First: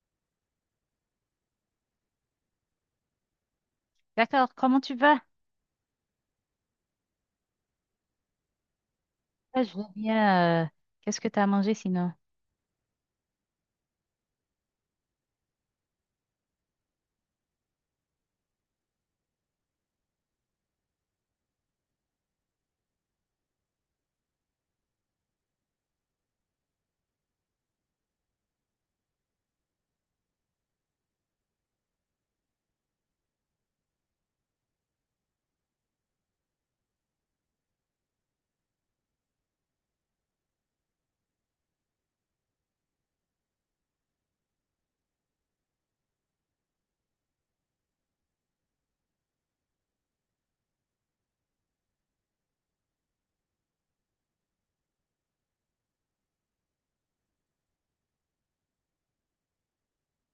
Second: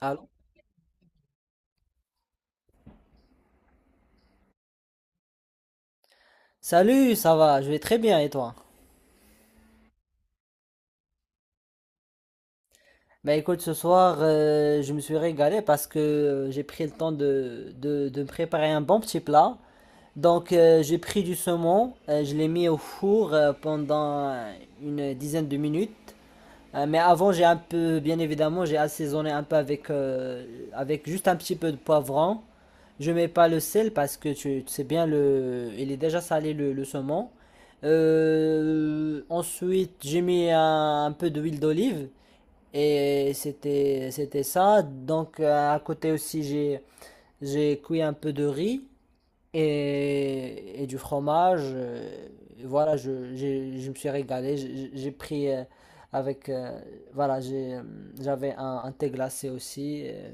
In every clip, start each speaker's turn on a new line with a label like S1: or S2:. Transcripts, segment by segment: S1: Allô?
S2: D'accord, comment tu vas?
S1: Salut, ça va? Je vais très bien et toi?
S2: Ah, je vais bien. Qu'est-ce que tu as mangé sinon?
S1: Bah écoute, ce soir, je me suis régalé parce que j'ai pris le temps de me préparer un bon petit plat. Donc, j'ai pris du saumon, je l'ai mis au four pendant une dizaine de minutes. Mais avant, j'ai un peu, bien évidemment, j'ai assaisonné un peu avec, avec juste un petit peu de poivron. Je mets pas le sel parce que tu sais bien, il est déjà salé le saumon. Ensuite, j'ai mis un peu d'huile d'olive et c'était ça. Donc, à côté aussi, j'ai cuit un peu de riz et du fromage. Et voilà, je me suis régalé. J'ai pris avec. Voilà, j'ai, euh, J'avais un thé glacé aussi.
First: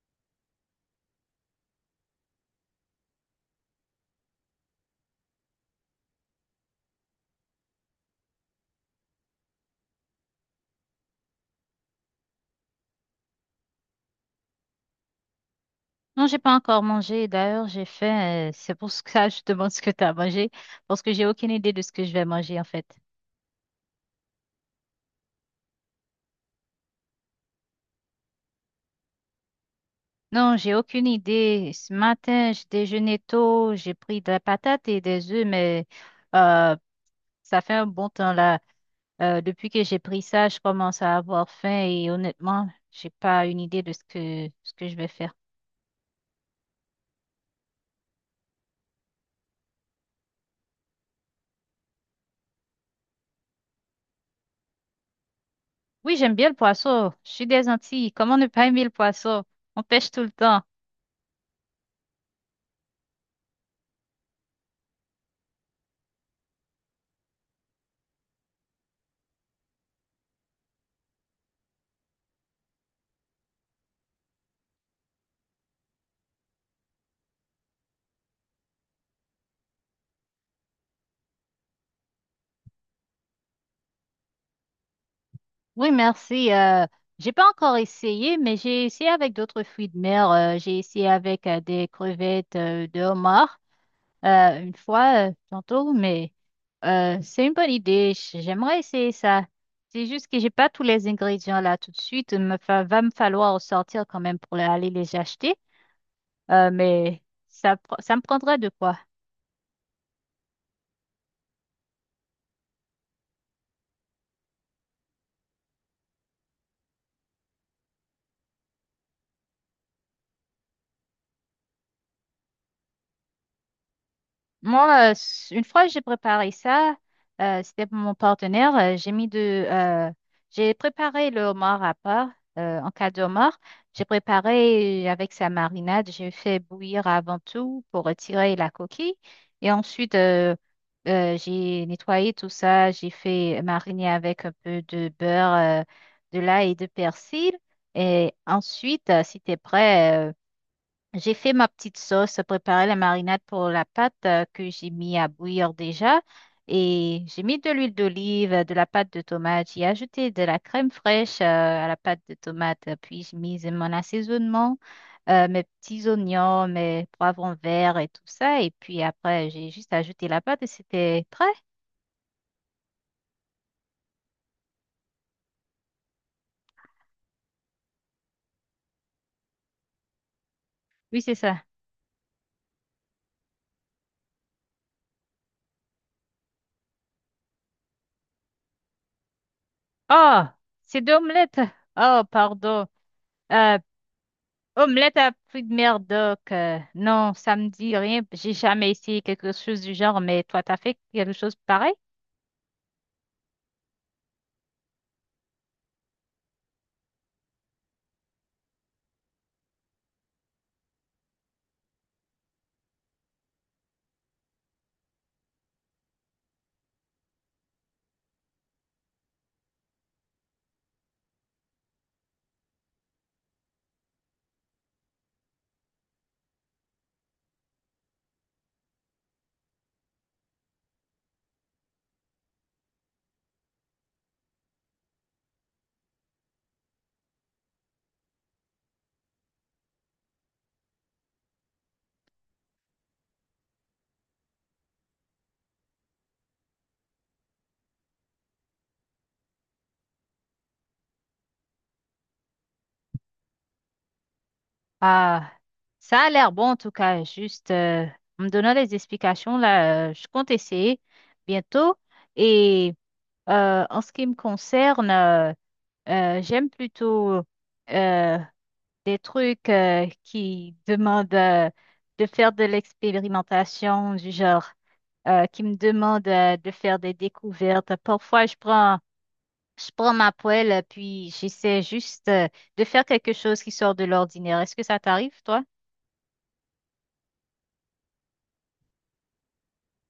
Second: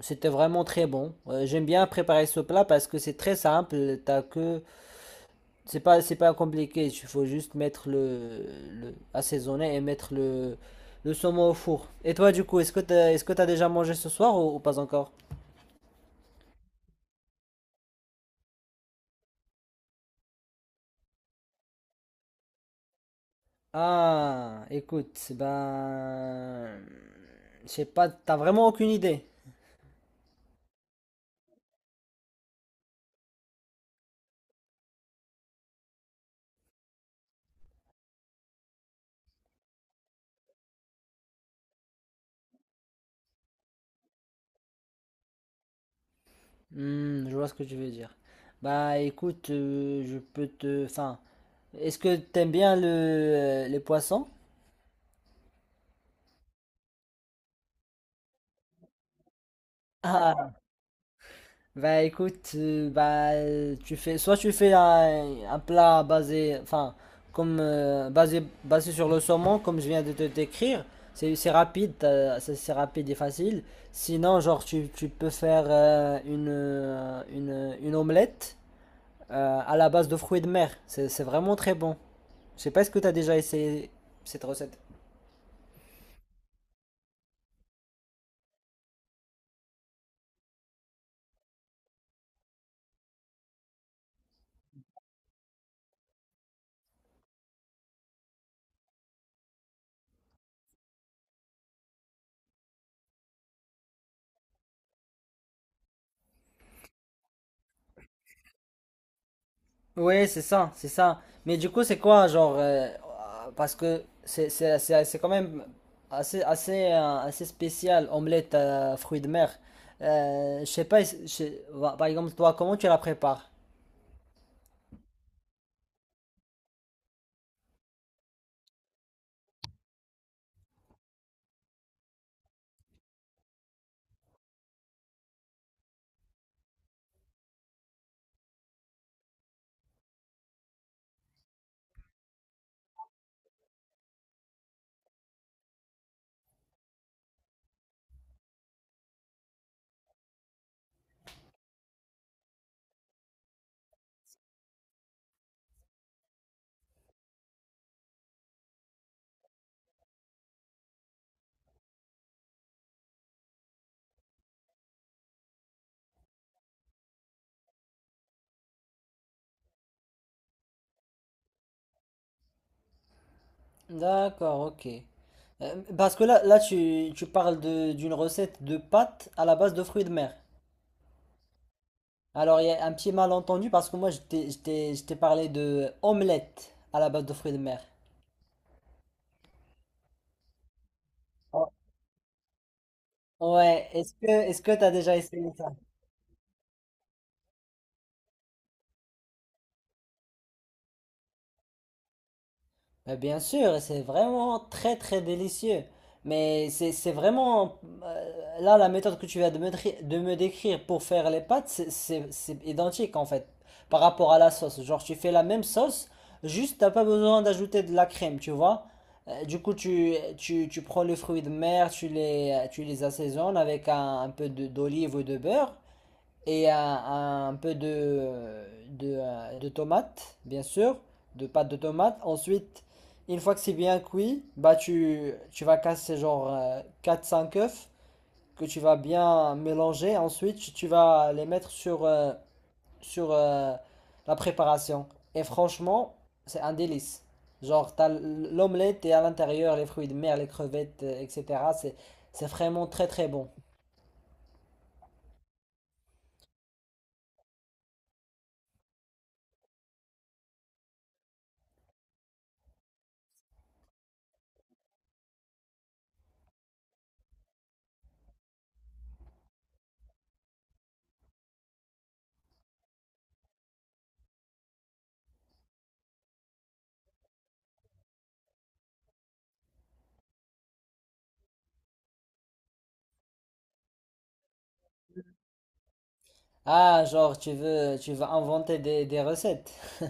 S1: C'était vraiment très bon. J'aime bien préparer ce plat parce que c'est très simple. T'as que, c'est pas compliqué. Il faut juste mettre assaisonner et mettre le saumon au four. Et toi, du coup, est-ce que t'as déjà mangé ce soir ou pas encore?
S2: Non, j'ai pas encore mangé. D'ailleurs, j'ai faim. C'est pour ça que je te demande ce que tu as mangé, parce que j'ai aucune idée de ce que je vais manger en fait.
S1: Ah, écoute, ben, je sais pas, t'as vraiment aucune idée.
S2: Non, j'ai aucune idée. Ce matin, j'ai déjeuné tôt, j'ai pris de la patate et des œufs, mais euh, ça fait un bon temps là. Depuis que j'ai pris ça, je commence à avoir faim et honnêtement, j'ai pas une idée de ce que je vais faire.
S1: Hmm, je vois ce que tu veux dire. Bah, écoute, je peux te, enfin, est-ce que t'aimes bien les poissons?
S2: Oui, j'aime bien le poisson. Je suis des Antilles. Comment ne pas aimer le poisson? On pêche tout le
S1: Ah,
S2: temps.
S1: bah écoute, tu fais soit tu fais un plat basé, enfin comme basé sur le saumon comme je viens de te décrire, c'est rapide, c'est rapide et facile. Sinon genre tu peux faire une omelette à la base de fruits de mer, c'est vraiment très bon. Je sais pas, est-ce que t'as déjà essayé cette recette.
S2: Oui, merci. J'ai pas encore essayé, mais j'ai essayé avec d'autres fruits de mer. J'ai essayé avec des crevettes de homard une fois, tantôt, mais c'est une bonne idée. J'aimerais essayer ça. C'est juste que j'ai pas tous les ingrédients là tout de suite. Il me va me falloir sortir quand même pour aller les acheter. Mais ça, ça me prendrait de quoi?
S1: Ouais, c'est ça, c'est ça. Mais du coup, c'est quoi, genre, parce que c'est quand même assez spécial, omelette fruits de mer. Je sais pas, je sais- Bah, par exemple, toi, comment tu la prépares?
S2: Moi, une fois j'ai préparé ça, c'était pour mon partenaire. J'ai mis j'ai préparé le homard à part. En cas de homard, j'ai préparé avec sa marinade. J'ai fait bouillir avant tout pour retirer la coquille. Et ensuite, j'ai nettoyé tout ça. J'ai fait mariner avec un peu de beurre, euh, de l'ail et de persil. Et ensuite, si t'es prêt, j'ai fait ma petite sauce, préparé la marinade pour la pâte que j'ai mis à bouillir déjà. Et j'ai mis de l'huile d'olive, de la pâte de tomate. J'ai ajouté de la crème fraîche à la pâte de tomate. Puis j'ai mis mon assaisonnement, mes petits oignons, mes poivrons verts et tout ça. Et puis après, j'ai juste ajouté la pâte et c'était prêt.
S1: D'accord, ok. Parce que là tu parles de, d'une recette de pâtes à la base de fruits de mer.
S2: Oui, c'est ça.
S1: Alors, il y a un petit malentendu parce que moi, je t'ai parlé de omelette à la base de fruits de mer.
S2: Oh, c'est deux omelettes.
S1: Oh.
S2: Oh, pardon. Euh,
S1: Ouais, est-ce que tu as déjà
S2: Omelette à
S1: essayé
S2: fruits de
S1: ça?
S2: mer, donc, non, ça me dit rien. J'ai jamais essayé quelque chose du genre, mais toi, t'as fait quelque chose pareil?
S1: Mais bien sûr, c'est vraiment très très délicieux. Mais c'est vraiment... Là, la méthode que tu viens de de me décrire pour faire les pâtes, c'est identique en fait par rapport à la sauce. Genre, tu fais la même sauce, juste t'as pas besoin d'ajouter de la crème, tu vois. Du coup, tu prends les fruits de mer, tu les assaisonnes avec un d'olive ou de beurre et un peu de tomates, bien sûr, de pâte de tomate. Ensuite, une fois que c'est bien cuit, bah tu vas casser genre quatre cinq œufs que tu vas bien mélanger. Ensuite, vas les mettre sur, sur euh, la préparation. Et franchement, c'est un délice. Genre, t'as l'omelette et à l'intérieur les fruits de mer, les crevettes, etc. C'est, c'est vraiment très très bon.
S2: Ah, ça a l'air bon en tout cas. Juste en me donnant des explications là, je compte essayer bientôt. Et en ce qui me concerne, j'aime plutôt euh, des trucs qui demandent de faire de l'expérimentation du genre, qui me demandent de faire des découvertes. Parfois, je prends ma poêle, puis j'essaie juste de faire quelque chose qui sort de l'ordinaire. Est-ce que ça t'arrive, toi?
S1: Ah, genre, tu veux inventer des recettes.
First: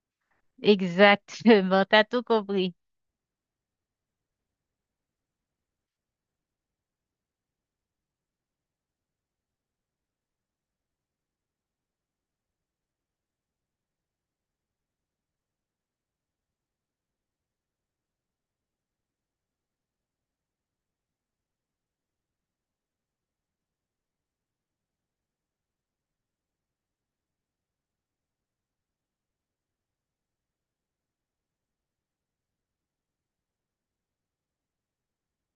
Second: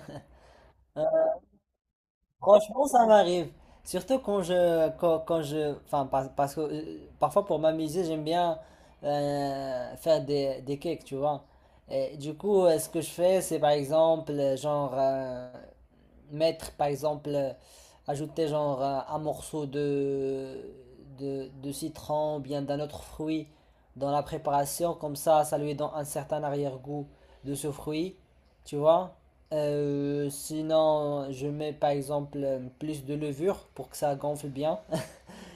S2: Exactement, t'as tout compris.
S1: Franchement, ça m'arrive. Surtout quand je, quand, quand je, enfin, parce que parfois pour m'amuser, j'aime bien faire des cakes, tu vois. Et du coup, ce que je fais, c'est par exemple, mettre par exemple euh, ajouter genre un morceau de citron ou bien d'un autre fruit dans la préparation comme ça lui donne un certain arrière-goût de ce fruit, tu vois. Sinon je mets par exemple plus de levure pour que ça gonfle bien.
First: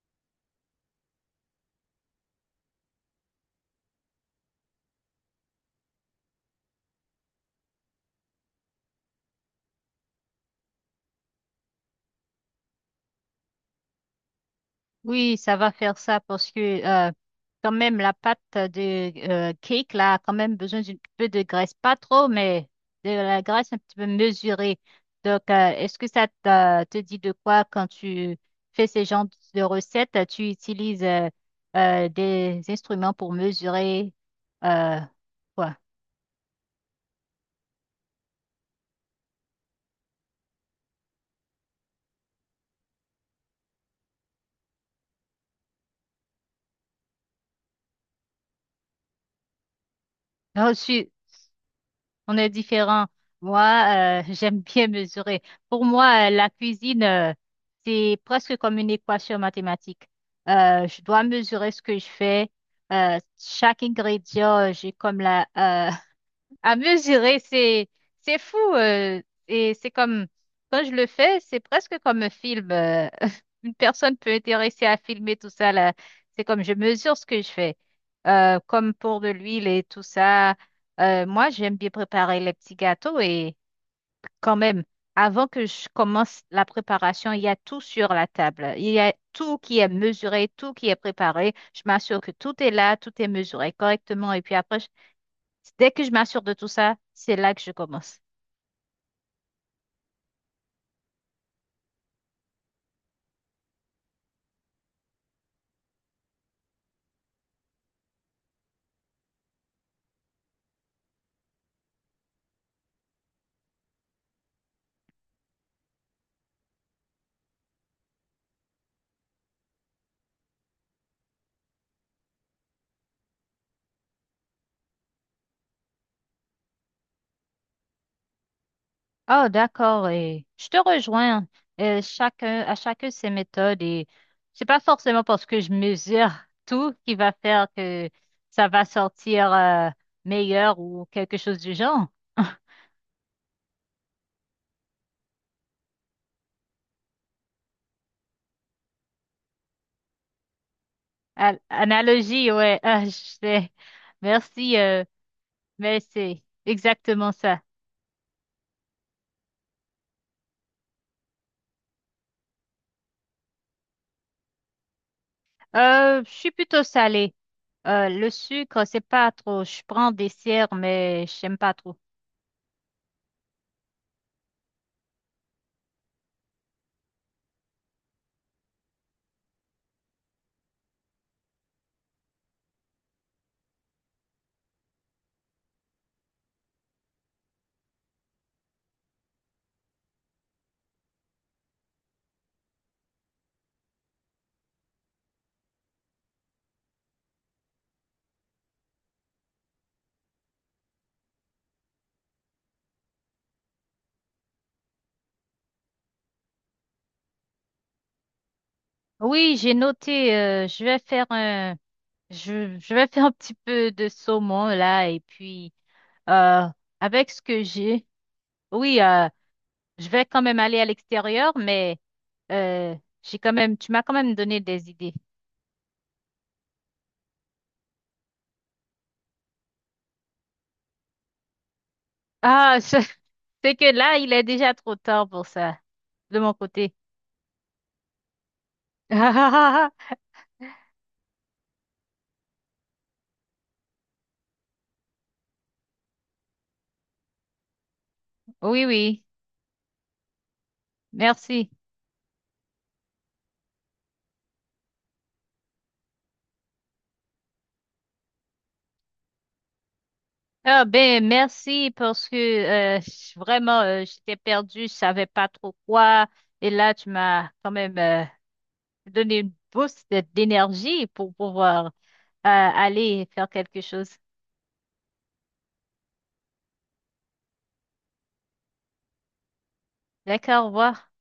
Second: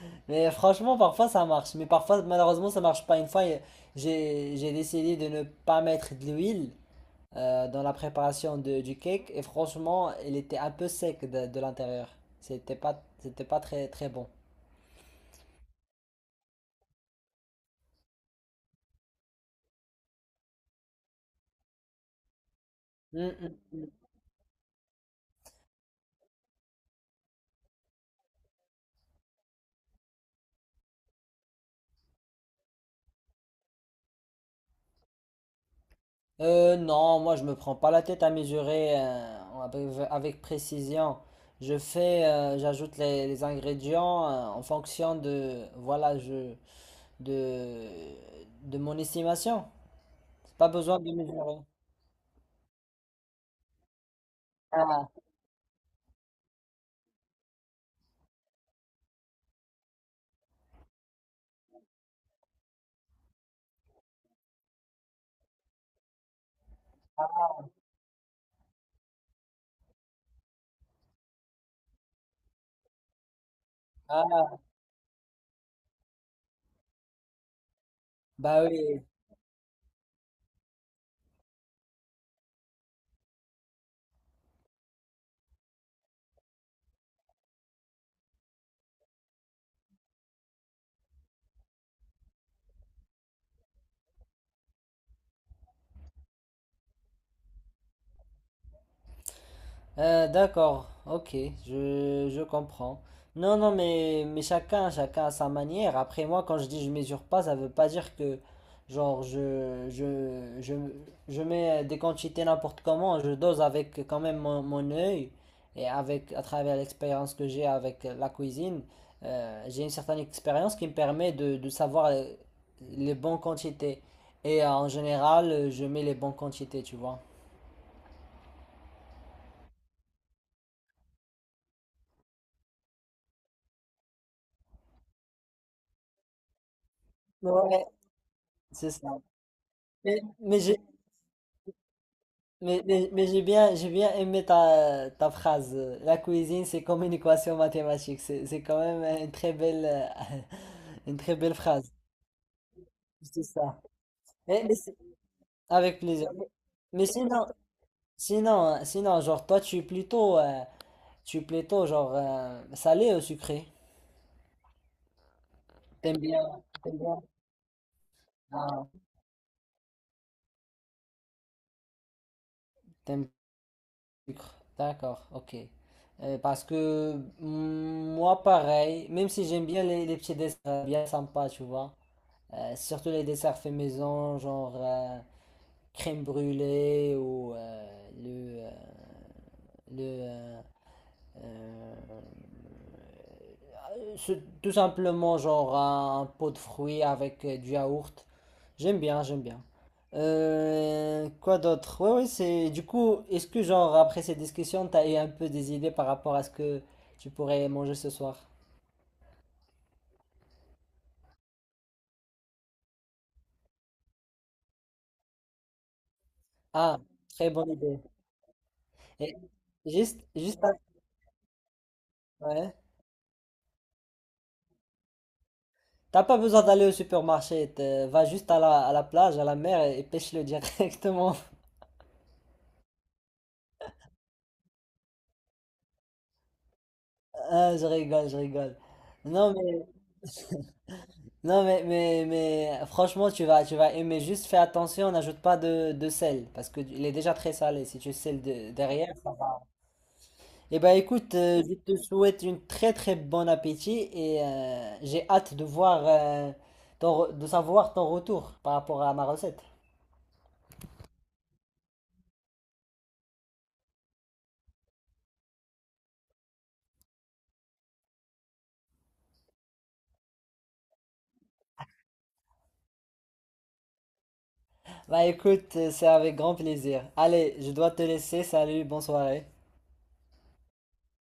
S1: Mais franchement parfois ça marche mais parfois malheureusement ça marche pas. Une fois, j'ai décidé de ne pas mettre de l'huile dans la préparation du cake et franchement, il était un peu sec de l'intérieur. C'était pas très très bon.
S2: Oui, ça va faire ça parce que euh, quand même la pâte de cake là a quand même besoin d'un peu de graisse, pas trop, mais de
S1: Mm,
S2: la graisse
S1: mm.
S2: un petit peu mesurée. Donc, est-ce que ça te dit de quoi quand tu fais ces genres de recettes, tu utilises des instruments pour mesurer euh, quoi?
S1: Non, moi je me prends pas la tête à mesurer avec précision. Je fais, j'ajoute les ingrédients en fonction de, voilà, de, de mon estimation. C'est pas besoin de mesurer.
S2: On est différents. Moi, j'aime bien
S1: Ah,
S2: mesurer. Pour moi, la cuisine, c'est presque comme une équation mathématique. Je dois mesurer ce que je fais. Chaque ingrédient, j'ai comme la, à mesurer. C'est fou. Et c'est comme, quand je le fais, c'est presque comme un film. Euh, une personne peut
S1: ah,
S2: intéresser à filmer tout ça là. C'est comme je mesure ce que je fais.
S1: bah
S2: Comme
S1: oui.
S2: pour de l'huile et tout ça. Moi, j'aime bien préparer les petits gâteaux et quand même, avant que je commence la préparation, il y a tout sur la table. Il y a tout qui est mesuré, tout qui est préparé. Je m'assure que tout est là, tout est mesuré correctement. Et puis après, dès que je m'assure de tout ça, c'est là que je commence.
S1: D'accord, ok, je comprends. Non, non, mais chacun à sa manière. Après, moi, quand je dis je mesure pas, ça veut pas dire que, genre, je mets des quantités n'importe comment, je dose avec quand même mon œil et avec, à travers l'expérience que j'ai avec la cuisine, j'ai une certaine expérience qui me permet de savoir les bonnes quantités. Et en général, je mets les bonnes quantités, tu vois.
S2: Oh, d'accord. Et je te rejoins. Chacun, à chacun ses méthodes et c'est pas forcément parce que je mesure tout qui va faire
S1: Ouais.
S2: que ça va
S1: C'est ça.
S2: sortir
S1: Mais- Mais
S2: meilleur
S1: j'ai
S2: ou quelque chose du genre.
S1: Mais, mais j'ai bien aimé ta phrase. La cuisine, c'est comme une équation mathématique. C'est quand même une très belle, une très belle phrase.
S2: Analogie, ouais, ah, je
S1: C'est
S2: sais.
S1: ça. Eh, mais
S2: Merci,
S1: avec
S2: mais
S1: plaisir.
S2: c'est
S1: Mais
S2: exactement
S1: sinon,
S2: ça.
S1: Sinon, genre, toi, tu es plutôt, genre, salé ou sucré? T'aimes
S2: Je
S1: bien,
S2: suis plutôt
S1: t'aimes bien.
S2: salée. Le sucre,
S1: Ah,
S2: c'est pas trop. Je prends des dessert, mais j'aime pas trop.
S1: t'aimes le sucre. D'accord, ok. Parce que mm, moi, pareil, même si j'aime bien les petits desserts bien sympas, tu vois. Surtout les desserts faits maison, genre crème brûlée ou le euh, ce- tout simplement genre un pot de fruits avec du yaourt. J'aime bien, j'aime bien. Quoi d'autre? Ouais, ouais, c'est. Du coup, est-ce que genre après cette discussion, t'as eu un peu des idées par rapport à ce que tu pourrais manger ce soir?
S2: Oui, j'ai noté. Je vais je vais faire un petit peu de saumon là et puis euh,
S1: Ah,
S2: avec ce
S1: très
S2: que
S1: bonne idée.
S2: j'ai, oui,
S1: Et
S2: je
S1: juste,
S2: vais quand même
S1: juste,
S2: aller à l'extérieur, mais
S1: ouais.
S2: euh, j'ai quand même, tu m'as quand même donné des idées.
S1: T'as pas besoin d'aller au supermarché, va juste à à la plage, à la mer et pêche-le directement.
S2: Ah, je- c'est que là, il est déjà trop tard pour ça de mon côté.
S1: Ah, je rigole, je rigole. Non mais, non mais, mais franchement tu vas aimer, juste fais attention, n'ajoute pas de, de sel, parce que il est déjà très salé, si tu sels
S2: Oui,
S1: derrière.
S2: oui,
S1: Eh ben écoute,
S2: merci.
S1: je te souhaite une très très bon appétit et j'ai hâte de voir, de savoir ton retour par rapport à ma recette.
S2: Ah ben merci parce que je- vraiment j'étais perdue, je savais pas trop quoi et là tu m'as quand même donner une boost d'énergie pour pouvoir aller faire quelque chose.
S1: Bah écoute, c'est avec grand plaisir. Allez, je dois te laisser. Salut, bonne soirée.
S2: D'accord, au revoir.